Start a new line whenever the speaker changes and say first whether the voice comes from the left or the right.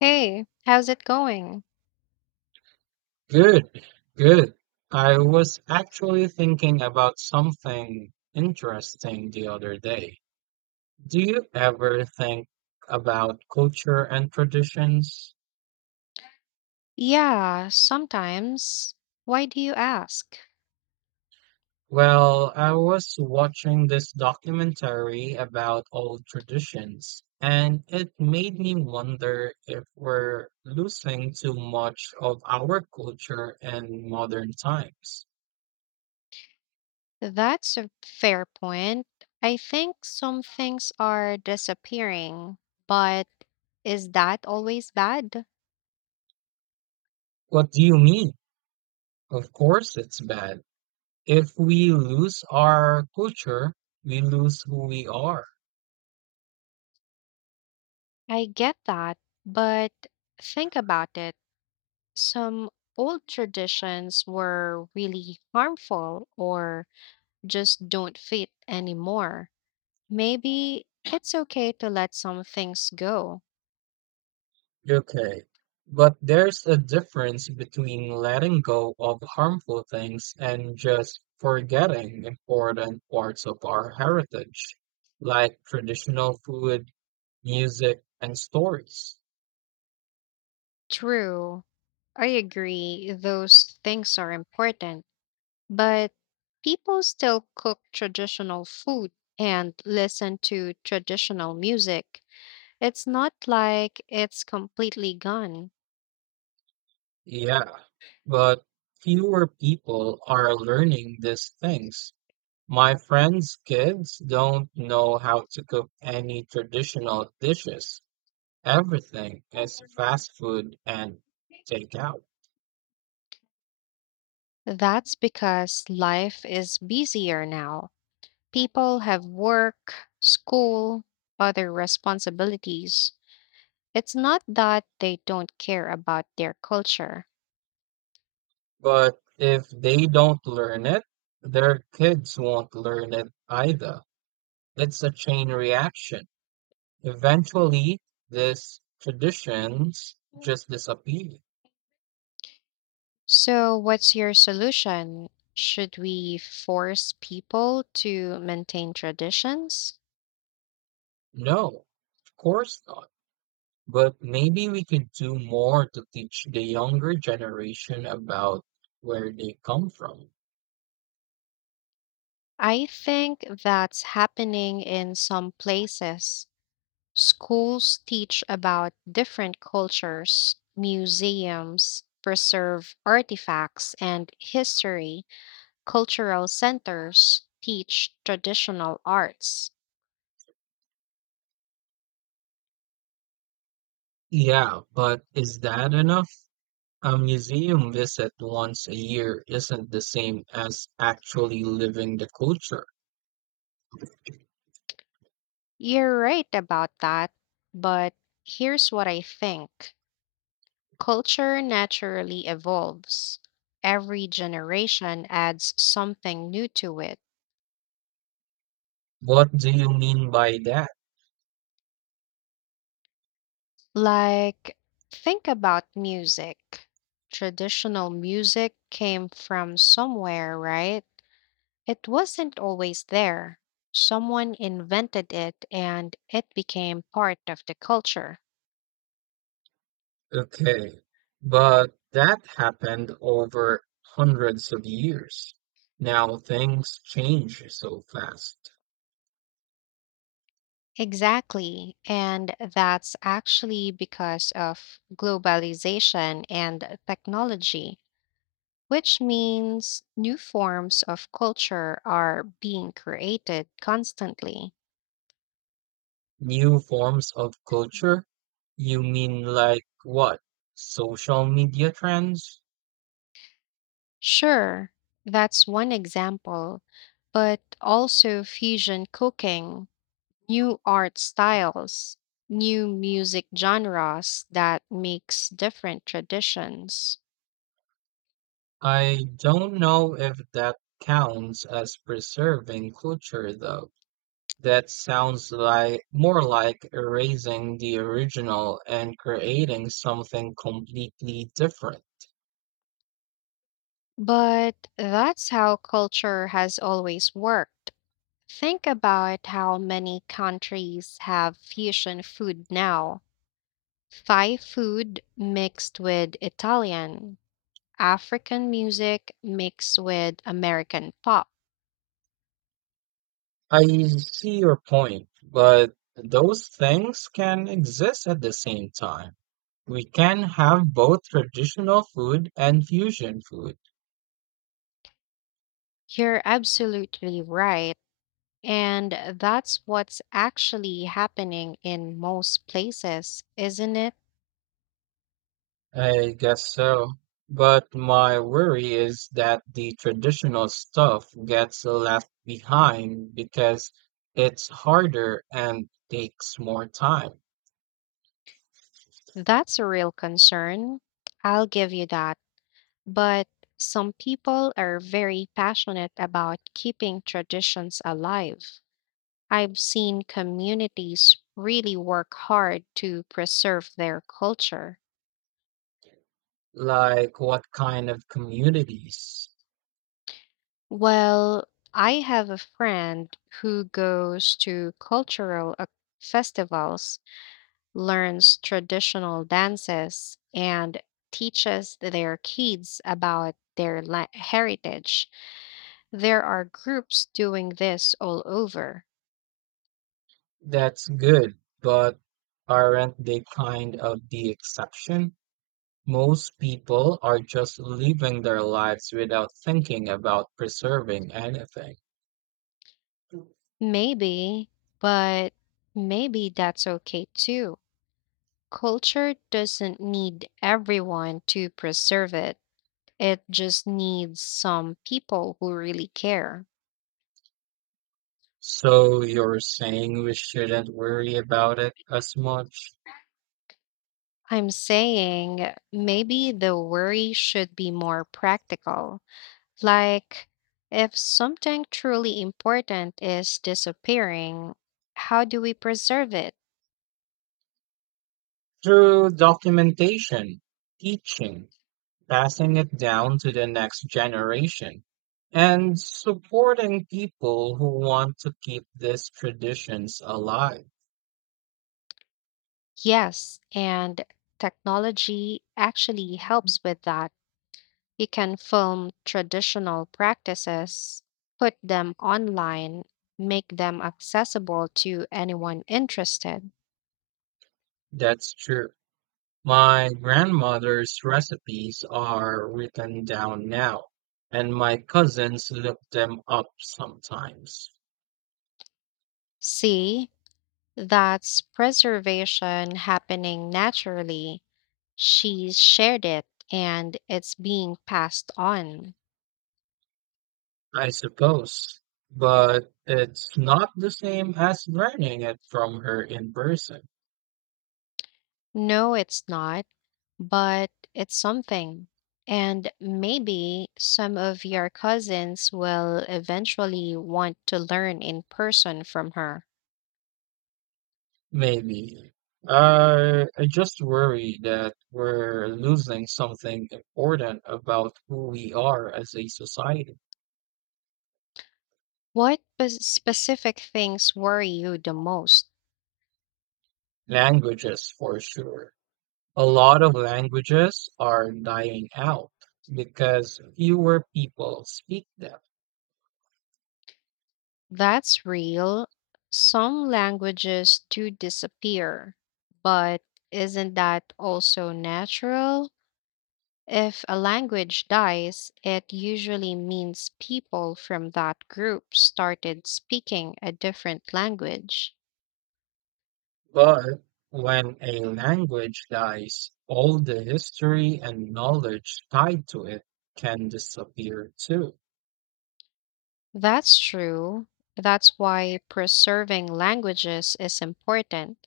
left: Hey, how's it going?
right: Good, good. I was actually thinking about something interesting the other day. Do you ever think about culture and traditions?
left: Yeah, sometimes. Why do you ask?
right: Well, I was watching this documentary about old traditions, and it made me wonder if we're losing too much of our culture in modern times.
left: That's a fair point. I think some things are disappearing, but is that always bad?
right: What do you mean? Of course, it's bad. If we lose our culture, we lose who we are.
left: I get that, but think about it. Some old traditions were really harmful or just don't fit anymore. Maybe it's okay to let some things go.
right: Okay. But there's a difference between letting go of harmful things and just forgetting important parts of our heritage, like traditional food, music, and stories.
left: True, I agree, those things are important, but people still cook traditional food and listen to traditional music. It's not like it's completely gone.
right: Yeah, but fewer people are learning these things. My friends' kids don't know how to cook any traditional dishes. Everything is fast food and takeout.
left: That's because life is busier now. People have work, school, other responsibilities. It's not that they don't care about their culture.
right: But if they don't learn it, their kids won't learn it either. It's a chain reaction. Eventually, these traditions just disappear.
left: So, what's your solution? Should we force people to maintain traditions?
right: No, of course not. But maybe we could do more to teach the younger generation about where they come from.
left: I think that's happening in some places. Schools teach about different cultures, museums preserve artifacts and history, cultural centers teach traditional arts.
right: Yeah, but is that enough? A museum visit once a year isn't the same as actually living the culture.
left: You're right about that, but here's what I think. Culture naturally evolves. Every generation adds something new to it.
right: What do you mean by that?
left: Like, think about music. Traditional music came from somewhere, right? It wasn't always there. Someone invented it and it became part of the culture.
right: Okay, but that happened over hundreds of years. Now things change so fast.
left: Exactly. And that's actually because of globalization and technology, which means new forms of culture are being created constantly.
right: New forms of culture? You mean like what? Social media trends?
left: Sure, that's one example, but also fusion cooking, new art styles, new music genres that mix different traditions.
right: I don't know if that counts as preserving culture though. That sounds like more like erasing the original and creating something completely different.
left: But that's how culture has always worked. Think about how many countries have fusion food now. Thai food mixed with Italian, African music mixed with American pop.
right: I see your point, but those things can exist at the same time. We can have both traditional food and fusion food.
left: You're absolutely right. And that's what's actually happening in most places, isn't it?
right: I guess so. But my worry is that the traditional stuff gets left behind because it's harder and takes more time.
left: That's a real concern. I'll give you that. But some people are very passionate about keeping traditions alive. I've seen communities really work hard to preserve their culture.
right: Like what kind of communities?
left: Well, I have a friend who goes to festivals, learns traditional dances, and teaches their kids about their heritage. There are groups doing this all over.
right: That's good, but aren't they kind of the exception? Most people are just living their lives without thinking about preserving anything.
left: Maybe, but maybe that's okay too. Culture doesn't need everyone to preserve it, it just needs some people who really care.
right: So you're saying we shouldn't worry about it as much?
left: I'm saying maybe the worry should be more practical. Like, if something truly important is disappearing, how do we preserve it?
right: Through documentation, teaching, passing it down to the next generation, and supporting people who want to keep these traditions alive.
left: Yes, and technology actually helps with that. You can film traditional practices, put them online, make them accessible to anyone interested.
right: That's true. My grandmother's recipes are written down now, and my cousins look them up sometimes.
left: See, that's preservation happening naturally. She's shared it and it's being passed on.
right: I suppose. But it's not the same as learning it from her in person.
left: No, it's not, but it's something. And maybe some of your cousins will eventually want to learn in person from her.
right: Maybe. I just worry that we're losing something important about who we are as a society.
left: What specific things worry you the most?
right: Languages, for sure. A lot of languages are dying out because fewer people speak them.
left: That's real. Some languages do disappear, but isn't that also natural? If a language dies, it usually means people from that group started speaking a different language.
right: But when a language dies, all the history and knowledge tied to it can disappear too.
left: That's true. That's why preserving languages is important.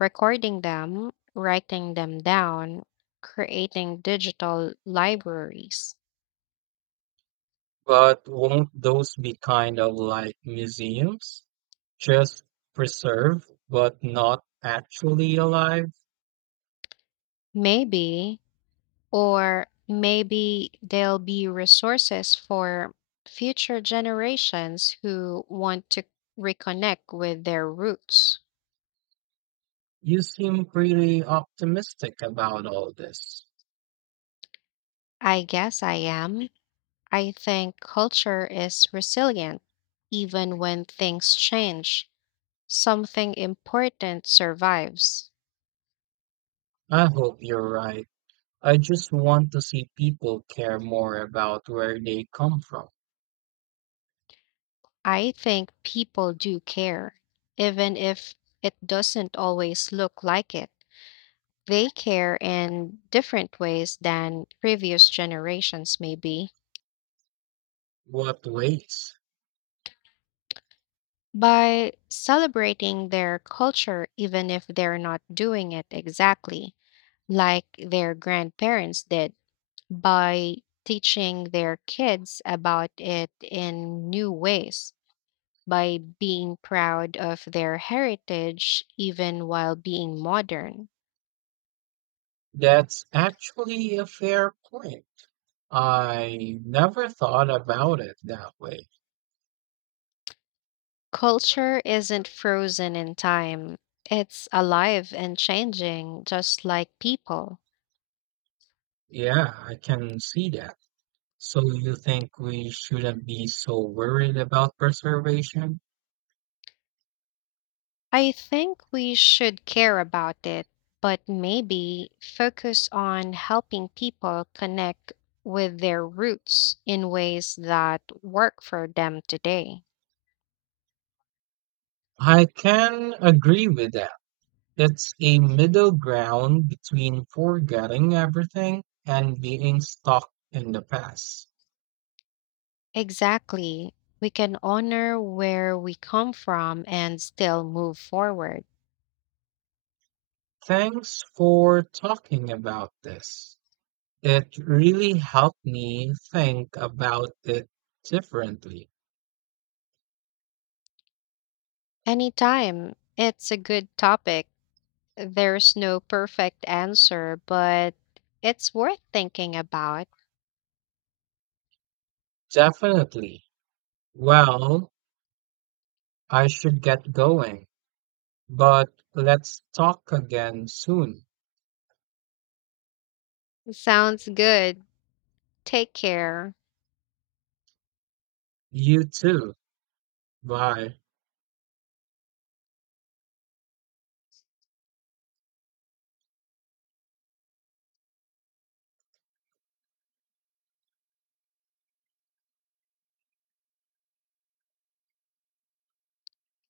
left: Recording them, writing them down, creating digital libraries.
right: But won't those be kind of like museums? Just preserved, but not actually alive?
left: Maybe, or maybe there'll be resources for future generations who want to reconnect with their roots.
right: You seem pretty optimistic about all this.
left: I guess I am. I think culture is resilient. Even when things change, something important survives.
right: I hope you're right. I just want to see people care more about where they come from.
left: I think people do care, even if it doesn't always look like it. They care in different ways than previous generations, maybe.
right: What ways?
left: By celebrating their culture, even if they're not doing it exactly like their grandparents did, by teaching their kids about it in new ways, by being proud of their heritage even while being modern.
right: That's actually a fair point. I never thought about it that way.
left: Culture isn't frozen in time, it's alive and changing, just like people.
right: Yeah, I can see that. So you think we shouldn't be so worried about preservation?
left: I think we should care about it, but maybe focus on helping people connect with their roots in ways that work for them today.
right: I can agree with that. It's a middle ground between forgetting everything and being stuck in the past.
left: Exactly. We can honor where we come from and still move forward.
right: Thanks for talking about this. It really helped me think about it differently.
left: Anytime. It's a good topic. There's no perfect answer, but it's worth thinking about.
right: Definitely. Well, I should get going, but let's talk again soon.
left: Sounds good. Take care.
right: You too. Bye.